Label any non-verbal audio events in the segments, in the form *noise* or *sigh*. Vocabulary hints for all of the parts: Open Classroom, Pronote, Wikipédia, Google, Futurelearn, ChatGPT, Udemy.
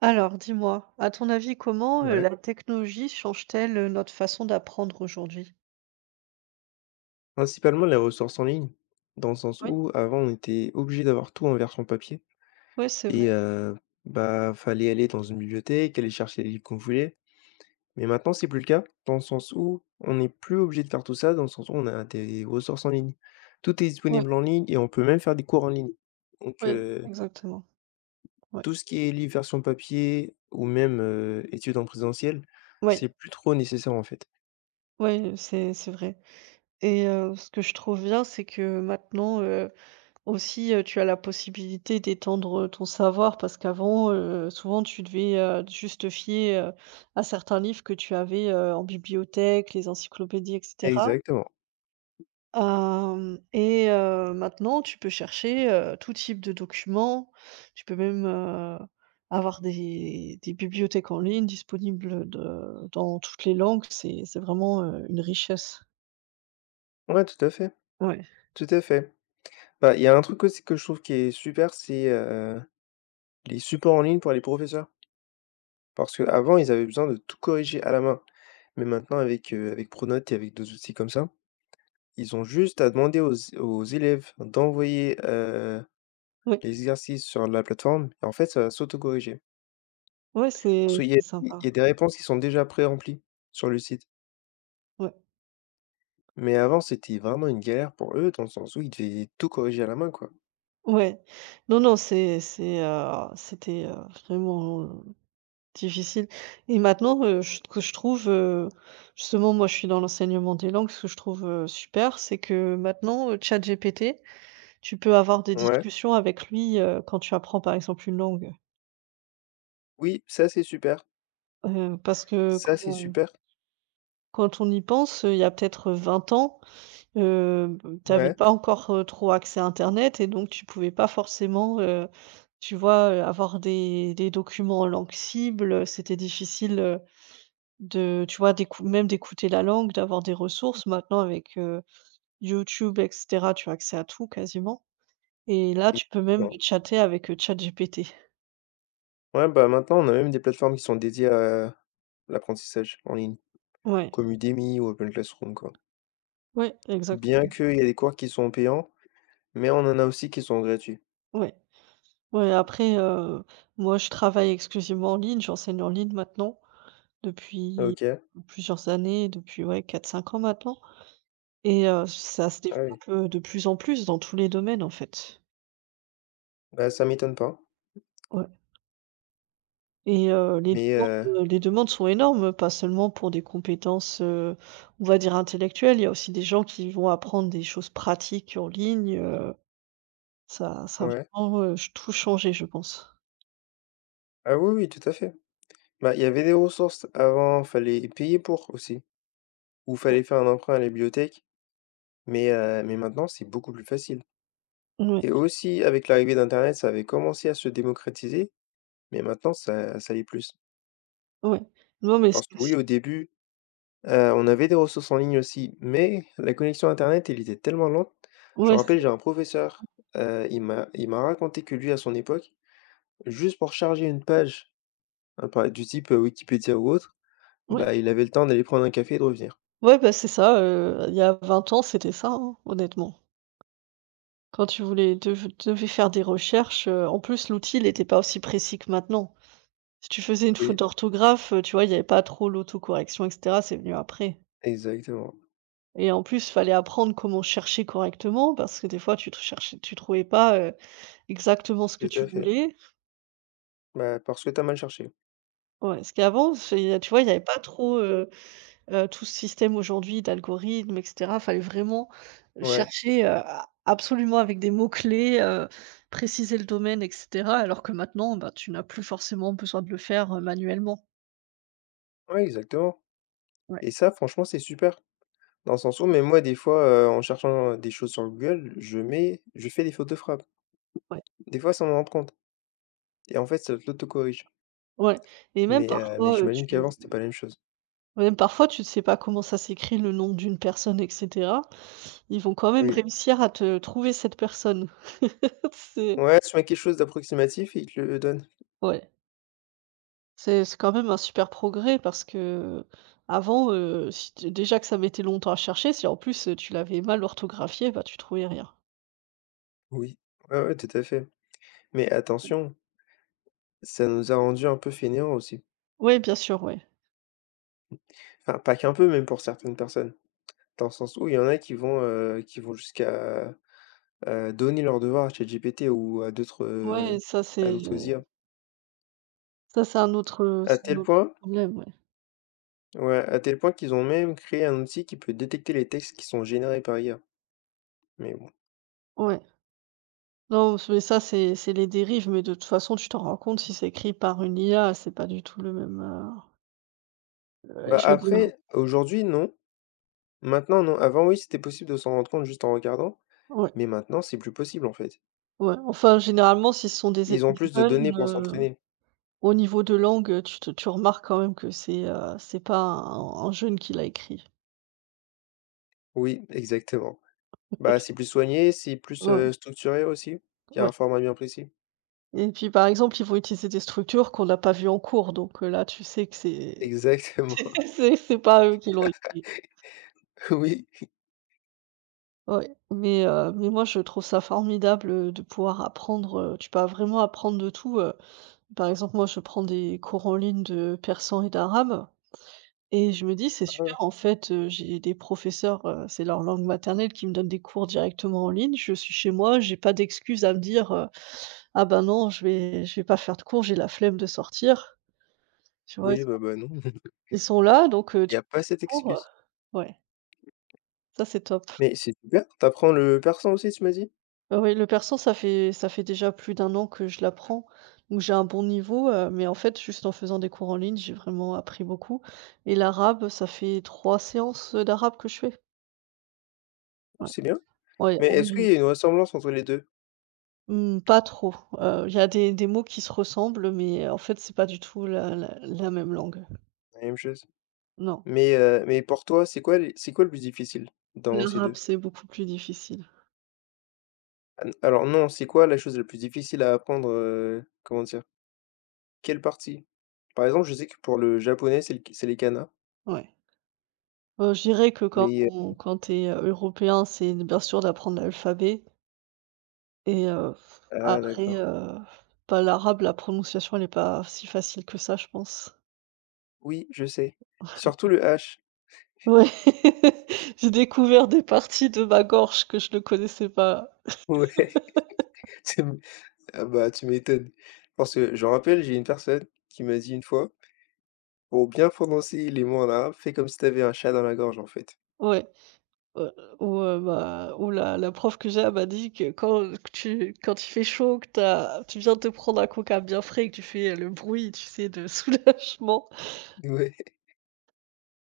Alors, dis-moi, à ton avis, comment, Ouais, la technologie change-t-elle, notre façon d'apprendre aujourd'hui? principalement les ressources en ligne, dans le sens Oui. où avant on était obligé d'avoir tout en version papier Oui, c'est vrai. et bah, fallait aller dans une bibliothèque, aller chercher les livres qu'on voulait. Mais maintenant c'est plus le cas, dans le sens où on n'est plus obligé de faire tout ça, dans le sens où on a des ressources en ligne. Tout est Oui, disponible en ligne et on peut même faire des cours en ligne. Donc, oui, exactement. Oui, tout ce qui est livre version papier ou même, études en présentiel, oui, c'est plus trop nécessaire, en fait. oui, c'est vrai et ce que je trouve bien, c'est que maintenant, aussi, tu as la possibilité d'étendre, ton savoir parce qu'avant, souvent tu devais, juste te fier, à certains livres que tu avais, en bibliothèque, les encyclopédies et cetera. Exactement. Hem Et maintenant tu peux chercher, tout type de documents. Tu peux même, avoir des bibliothèques en ligne disponibles de dans toutes les langues. C'est vraiment, une richesse. Ouais, tout à fait, Ouais, tout à fait. Bah, il y a un truc aussi que je trouve qui est super, c'est, les supports en ligne pour les professeurs. Parce qu'avant, ils avaient besoin de tout corriger à la main. Mais maintenant avec, avec Pronote et avec d'autres outils comme ça, ils ont juste à demander aux élèves d'envoyer, ouais, les exercices sur la plateforme et en fait, ça va s'auto-corriger. ouais, Parce c'est qu'il y a c'est il sympa. y a des réponses qui sont déjà pré-remplies sur le site. Ouais, Mais avant, c'était vraiment une galère pour eux dans le sens où ils devaient tout corriger à la main, quoi. ouais. Non, non, c'était, vraiment, difficile et maintenant, j ce que je trouve, justement moi je suis dans l'enseignement des langues, ce que je trouve, super, c'est que maintenant, ChatGPT. Tu peux avoir des Ouais. discussions avec lui, quand tu apprends par exemple une langue, Oui, ça, c'est super. Parce que Ça, c'est super. quand on y pense, il y a peut-être, 20 ans, heu, tu avais Ouais, pas encore, trop accès à internet et donc tu pouvais pas forcément, tu vois, avoir des documents en langue cible, c'était difficile, de tu vois, d'écou même d'écouter la langue, d'avoir des ressources. Maintenant avec, YouTube et cetera, tu as accès à tout quasiment et là, exactement. tu peux même Ouais, chatter avec, ChatGPT. ouais, bah, maintenant, on a même des plateformes qui sont dédiées à l'apprentissage en ligne, Ouais, comme Udemy ou Open Classroom, quoi. ouais, exact. Bien qu'il y a des cours qui sont payants, mais on en a aussi qui sont gratuits. Ouais, ouais, après, moi, je travaille exclusivement en ligne, j'enseigne en ligne maintenant depuis OK. plusieurs années, depuis, ouais, quatre cinq ans maintenant et ça se développe, Ah oui. De plus en plus dans tous les domaines, en fait. Bah, ça m'étonne pas. Ouais et Mais les demandes sont énormes, pas seulement pour des compétences, on va dire intellectuelles, il y a aussi des gens qui vont apprendre des choses pratiques en ligne, ça a ouais. vraiment, tout changé, je pense. Ah oui, oui, tout à fait. Bah, il y avait des ressources. Avant, fallait payer pour aussi, ou fallait faire un emprunt à la bibliothèque, mais maintenant, c'est beaucoup plus facile. Ouais, Et aussi, avec l'arrivée d'internet, ça avait commencé à se démocratiser, mais maintenant, ça l'est plus. ouais. Non, mais Parce c'est que oui, aussi au début, on avait des ressources en ligne aussi, mais la connexion internet, elle était tellement lente. Je me ouais, c'est rappelle, j'ai un professeur, il m'a raconté que lui, à son époque, juste pour charger une page, hein, par du type, Wikipédia ou autre, ouais. bah, il avait le temps d'aller prendre un café et de revenir. Ouais, bah, c'est ça, il y a 20 ans, c'était ça, hein, honnêtement. Quand tu voulais devais faire des recherches, en plus, l'outil, il était pas aussi précis que maintenant. Si tu faisais une faute Oui, d'orthographe, tu vois, il y avait pas trop l'autocorrection et cetera, c'est venu après exactement. et en plus, fallait apprendre comment chercher correctement parce que des fois, tu te cherchais tu trouvais pas, exactement ce que Tout tu à fait. voulais. Bah, parce que t'as mal cherché. Ouais, parce qu'avant, c'est tu vois, il y avait pas trop, tout ce système aujourd'hui d'algorithmes et cetera, fallait vraiment Ouais. chercher, a absolument avec des mots clés, préciser le domaine et cetera, alors que maintenant, bah, tu n'as plus forcément besoin de le faire, manuellement. Ouais, exactement. Ouais, Et ça, franchement, c'est super. Dans le sens où, même moi, des fois, en cherchant, des choses sur Google, je fais des fautes de frappe. ouais, Des fois, sans m'en rendre compte. Et en fait, ça te l'autocorrige. ouais et même Mais parfois, j'imagine tu qu'avant, c'était pas la même chose. même parfois tu ne sais pas comment ça s'écrit le nom d'une personne et cetera, ils vont quand même Oui. réussir à te trouver cette personne. *laughs* C'est Ouais, si tu mets quelque chose d'approximatif et il te le donne. ouais. C'est quand même un super progrès parce qu'avant, si t déjà que ça mettait longtemps à chercher, si en plus, tu l'avais mal orthographié, bah, tu trouvais rien. Oui. Ouais, ouais, tout à fait. Mais attention, ça nous a rendu un peu fainéants aussi. Ouais, bien sûr, ouais. Enfin, pas qu'un peu, même pour certaines personnes. Dans le sens où il y en a qui vont jusqu'à donner leurs devoirs à ChatGPT ou à d'autres, Ouais, heu, ça à c'est d'autres IA. À c'est un tel autre point, problème, ouais. ouais, à tel point qu'ils ont même créé un outil qui peut détecter les textes qui sont générés par IA, mais bon. Ouais. Non, mais ça c'est les dérives, mais de toute façon, tu t'en rends compte si c'est écrit par une IA, c'est pas du tout le même, Bah, je veux dire après, aujourd'hui, non. Maintenant, non. Avant, oui, c'était possible de s'en rendre compte juste en regardant, ouais, mais maintenant, c'est plus possible, en fait. ouais, enfin généralement, si ce sont des élèves Ils ont plus de données pour jeunes, s'entraîner. au niveau de langue, tu remarques quand même que c'est pas un jeune qui l'a écrit. Oui, exactement. Bah, c'est plus soigné, c'est plus, Ouais, structuré aussi. Il y a un ouais format bien précis. et puis, par exemple, ils vont utiliser des structures qu'on n'a pas vues en cours donc, là, tu sais que c'est Exactement. *laughs* c'est pas eux qui l'ont écrit. *laughs* Oui. Ouais, mais moi, je trouve ça formidable, de pouvoir apprendre, tu peux vraiment apprendre de tout, Par exemple, moi, je prends des cours en ligne de persan et d'arabe. Et je me dis: «C'est Ah ouais. super, en fait, j'ai des professeurs, c'est leur langue maternelle qui me donnent des cours directement en ligne. Je suis chez moi, j'ai pas d'excuse à me dire, "Ah ben non, je vais pas faire de cours, j'ai la flemme de sortir"». Tu vois? Oui, bah bah, non. *laughs* Ils sont là, donc Il tu y a fais pas ton cette cours, excuse. ouais, ça c'est top. Mais c'est super. T'apprends le persan aussi, tu m'as dit? Ah oui, le persan, ça fait déjà plus d'un an que je l'apprends, donc j'ai un bon niveau, mais en fait, juste en faisant des cours en ligne, j'ai vraiment appris beaucoup et l'arabe, ça fait 3 séances, d'arabe que je fais. Oh, Ouais, c'est bien. ouais, Mais en est-ce qu'il ligne. y a une ressemblance entre les deux? Mmh, pas trop. Il y a des mots qui se ressemblent, mais en fait, c'est pas du tout la même langue. La même chose. Non. Mais pour toi, c'est quoi le plus difficile dans ces L'arabe, 2? c'est beaucoup plus difficile. An alors non, c'est quoi la chose la plus difficile à apprendre, comment dire? Quelle partie? Par exemple, je sais que pour le japonais, c'est le c'est les kanas, Ouais. Je dirais que mais quand tu es, européen, c'est bien sûr d'apprendre l'alphabet et ah après, d'accord. Bah, l'arabe, la prononciation, elle est pas si facile que ça, je pense. Oui, je sais. Surtout le H. Ouais. *laughs* J'ai découvert des parties de ma gorge que je ne connaissais pas. Ouais, *laughs* c'est ah bah, tu m'étonnes. Parce que je me rappelle, j'ai une personne qui m'a dit une fois, pour bien prononcer les mots en arabe, fais comme si t'avais un chat dans la gorge, en fait. Ouais. Heu, où, bah, où la prof que j'ai, elle m'a dit que quand il fait chaud, que tu viens de te prendre un coca bien frais et que tu fais, le bruit, tu sais, de *laughs* soulagement. Ouais. *laughs*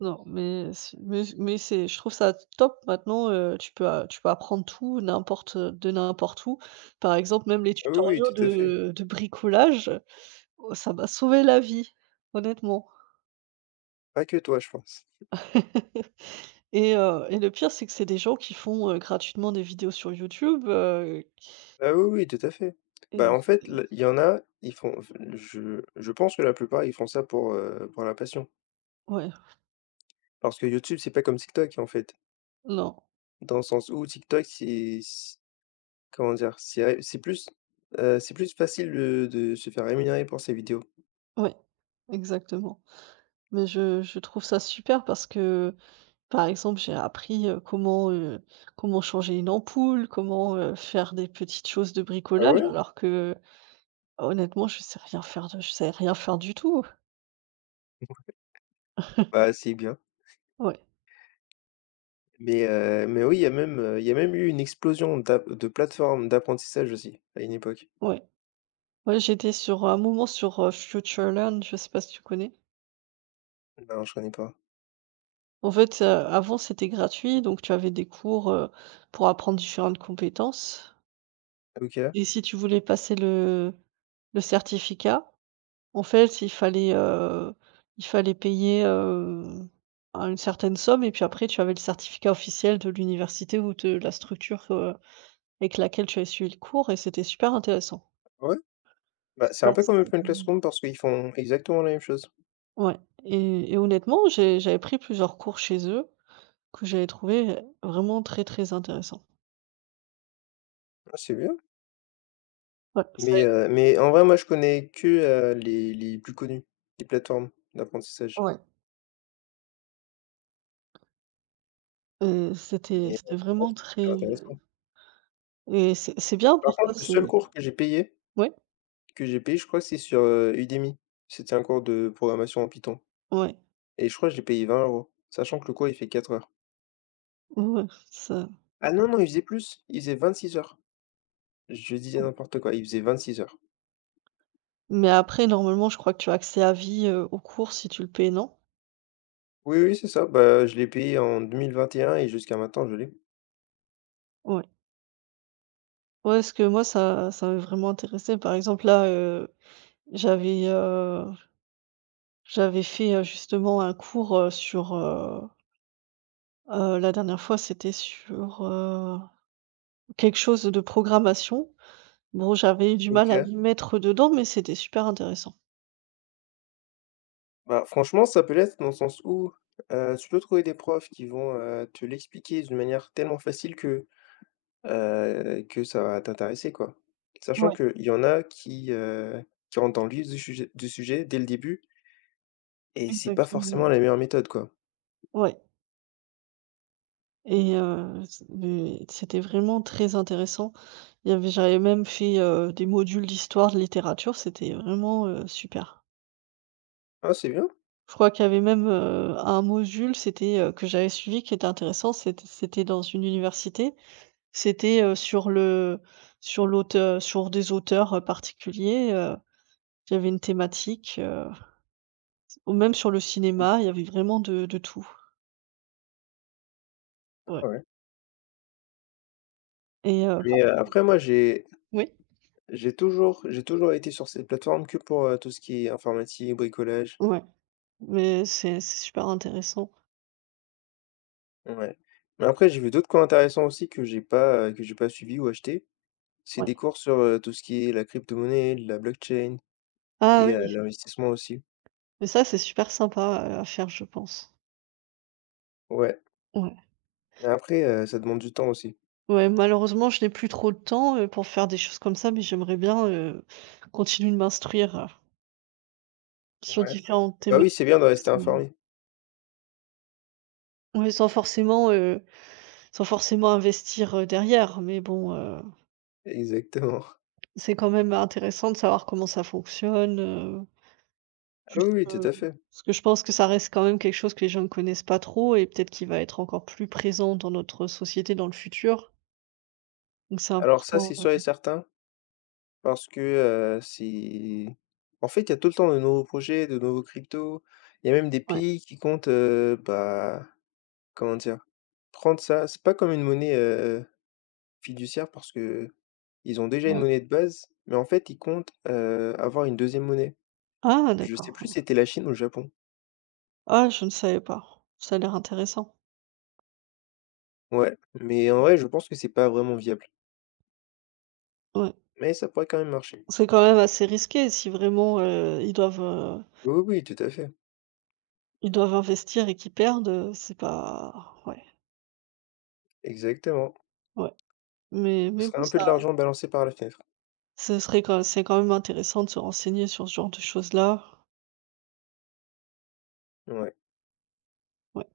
Non, mais c'est mais c'est je trouve ça top maintenant, tu peux apprendre tout, n'importe, de n'importe où. Par exemple, même les Ah oui, oui, tutoriaux tout à fait. De bricolage, ça m'a sauvé la vie, honnêtement. Pas que toi, je pense. *laughs* Et le pire, c'est que c'est des gens qui font, gratuitement des vidéos sur YouTube, qui Ah oui, oui, tout à fait. et Bah, en fait, et il y en a, ils font, je pense que la plupart, ils font ça pour la passion. ouais. Parce que YouTube, c'est pas comme TikTok, en fait. Non, Dans le sens où TikTok, c'est, comment dire, c'est plus, c'est plus facile de se faire rémunérer pour ses vidéos. ouais, exactement. Mais je trouve ça super parce que, par exemple, j'ai appris, comment, comment changer une ampoule, comment, faire des petites choses de Ah bricolage ouais? alors que, honnêtement, je sais rien faire du tout. Bah, c'est bien. Ouais, Mais oui, il y a même, il y a même eu une explosion d'app de plateformes d'apprentissage aussi, à une époque. ouais. Ouais, j'étais sur un moment sur, Futurelearn, je sais pas si tu connais? Non, je connais pas. En fait, avant, c'était gratuit, donc tu avais des cours, pour apprendre différentes compétences OK. et si tu voulais passer le certificat. En fait, il fallait payer, un une certaine somme et puis après tu avais le certificat officiel de l'université ou de la structure, avec laquelle tu as suivi le cours et c'était super intéressant. Ouais, bah, c'est un Voilà, peu comme c'est Open Classroom parce qu'ils font exactement la même chose. ouais et honnêtement, j'avais pris plusieurs cours chez eux que j'avais trouvé vraiment très, très intéressants. Ah, c'est bien. Ouais, c'est Mais en vrai, moi, je connais que, les plus connus les plateformes d'apprentissage. ouais, Mais c'était ouais, vraiment c'est super très intéressant. et c'est bien Par contre, parfois le c'est seul cours que j'ai payé ouais, que j'ai payé, je crois que c'est sur, Udemy. C'était un cours de programmation en Python ouais, et je crois que j'ai payé 20 € sachant que le cours, il fait 4 heures. ouais, ouais, ça. Ah non, non, il faisait plus, il faisait 6 heures. Je disais n'importe quoi, il faisait 26 heures. Mais après, normalement, je crois que tu as accès à vie, aux cours si tu le payes, non? Oui, oui, c'est ça, bah, je l'ai payé en 2021 et jusqu'à maintenant, je l'ai. Ouais. Ouais, parce que moi, ça m'a vraiment intéressé. Par exemple, là, j'avais, heu, j'avais fait, justement un cours, la dernière fois, c'était sur, quelque chose de programmation. Bon, j'avais eu du mal à OK. m'y mettre dedans, mais c'était super intéressant. Bah, franchement, ça peut l'être dans le sens où, tu peux trouver des profs qui vont, te l'expliquer d'une manière tellement facile que, que ça va t'intéresser, quoi. Sachant Ouais, qu'il y en a qui, qui rentrent dans le vif du sujet dès le début. Et c'est pas exactement, ouais. forcément la meilleure méthode, quoi. Ouais et c mais c'était vraiment très intéressant. Il y avait j'avais même fait, des modules d'histoire, de littérature, c'était vraiment, super. Ah, c'est bien. Je crois qu'il y avait même, un module, c'était, que j'avais suivi qui était intéressant, c'était dans une université. C'était, sur des auteurs, particuliers, il y avait une thématique, ou même sur le cinéma, il y avait vraiment de tout. Ouais Ah ouais. et par Mais, après moi j'ai oui? j'ai toujours j'ai toujours été sur cette plateforme que pour, tout ce qui est informatique, bricolage, Ouais, mais c'est super intéressant. ouais. Mais après j'ai vu d'autres cours intéressants aussi que j'ai pas suivi ou acheté. C'est Ouais. des cours sur, tout ce qui est la crypto-monnaie, la blockchain Ah et oui, l'investissement aussi. mais ça, c'est super sympa, à faire, je pense. Ouais. Ouais. Mais après, ça demande du temps aussi. Ouais, malheureusement, je n'ai plus trop de temps, pour faire des choses comme ça, mais j'aimerais bien, continuer de m'instruire, sur Ouais. différentes Bah thématiques, oui, c'est bien de rester sans informé. ouais, sans forcément investir, derrière. Mais bon, Exactement. *laughs* c'est quand même intéressant de savoir comment ça fonctionne, Ah oui, juste, oui, tout heu, à fait. parce que je pense que ça reste quand même quelque chose que les gens ne connaissent pas trop et peut-être qu'il va être encore plus présent dans notre société dans le futur. Donc c'est Alors ça, important, c'est sûr et certain parce que, c'est en fait, il y a tout le temps de nouveaux projets, de nouveaux cryptos. Il y a même des ouais, pays qui comptent, bah, comment dire? Prendre ça c'est pas comme une monnaie, fiduciaire parce que ils ont déjà une ouais. monnaie de base, mais en fait, ils comptent, avoir une deuxième monnaie. Ah Je sais d'accord, plus ouais. si c'était la Chine ou le Japon. Ah, je ne savais pas. Ça a l'air intéressant. Ouais, mais en vrai, je pense que c'est pas vraiment viable, Ouais. mais ça pourrait quand même marcher. C'est quand même assez risqué si vraiment, Oui, oui, tout à fait, ils doivent investir et qu'ils perdent, c'est pas ouais, exactement. ouais. Mais Ce serait bon un peu ça de l'argent balancé par la fenêtre. ce serait quand c'est quand même intéressant de se renseigner sur ce genre de choses-là. Ouais. Ouais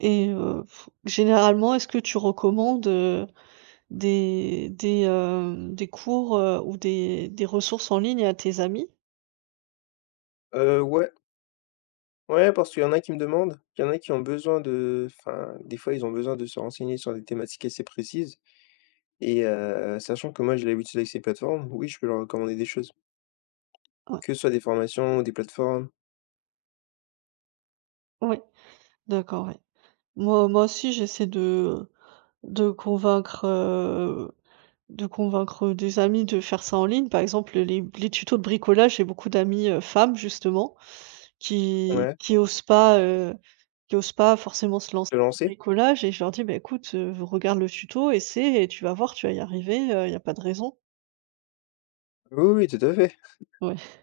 et généralement, est-ce que tu recommandes, des cours, ou des ressources en ligne à tes amis? Ouais, ouais, parce qu'il y en a qui me demandent, il y en a qui ont besoin de enfin, des fois, ils ont besoin de se renseigner sur des thématiques assez précises et sachant que moi, j'ai l'habitude avec ces plateformes, oui, je peux leur recommander des choses, Ouais, que ce soit des formations, ou des plateformes. ouais, d'accord, ouais. Moi aussi j'essaie de de convaincre, heu de convaincre, des amis de faire ça en ligne. Par exemple, les tutos de bricolage, j'ai beaucoup d'amis femmes justement qui Ouais, qui osent pas, heu, qui osent pas forcément se lancer te dans le lancer? bricolage et je leur dis: «Bah écoute, regarde le tuto, essaie et tu vas voir, tu vas y arriver, il y a pas de raison». Oui, oui, tout à fait. Ouais.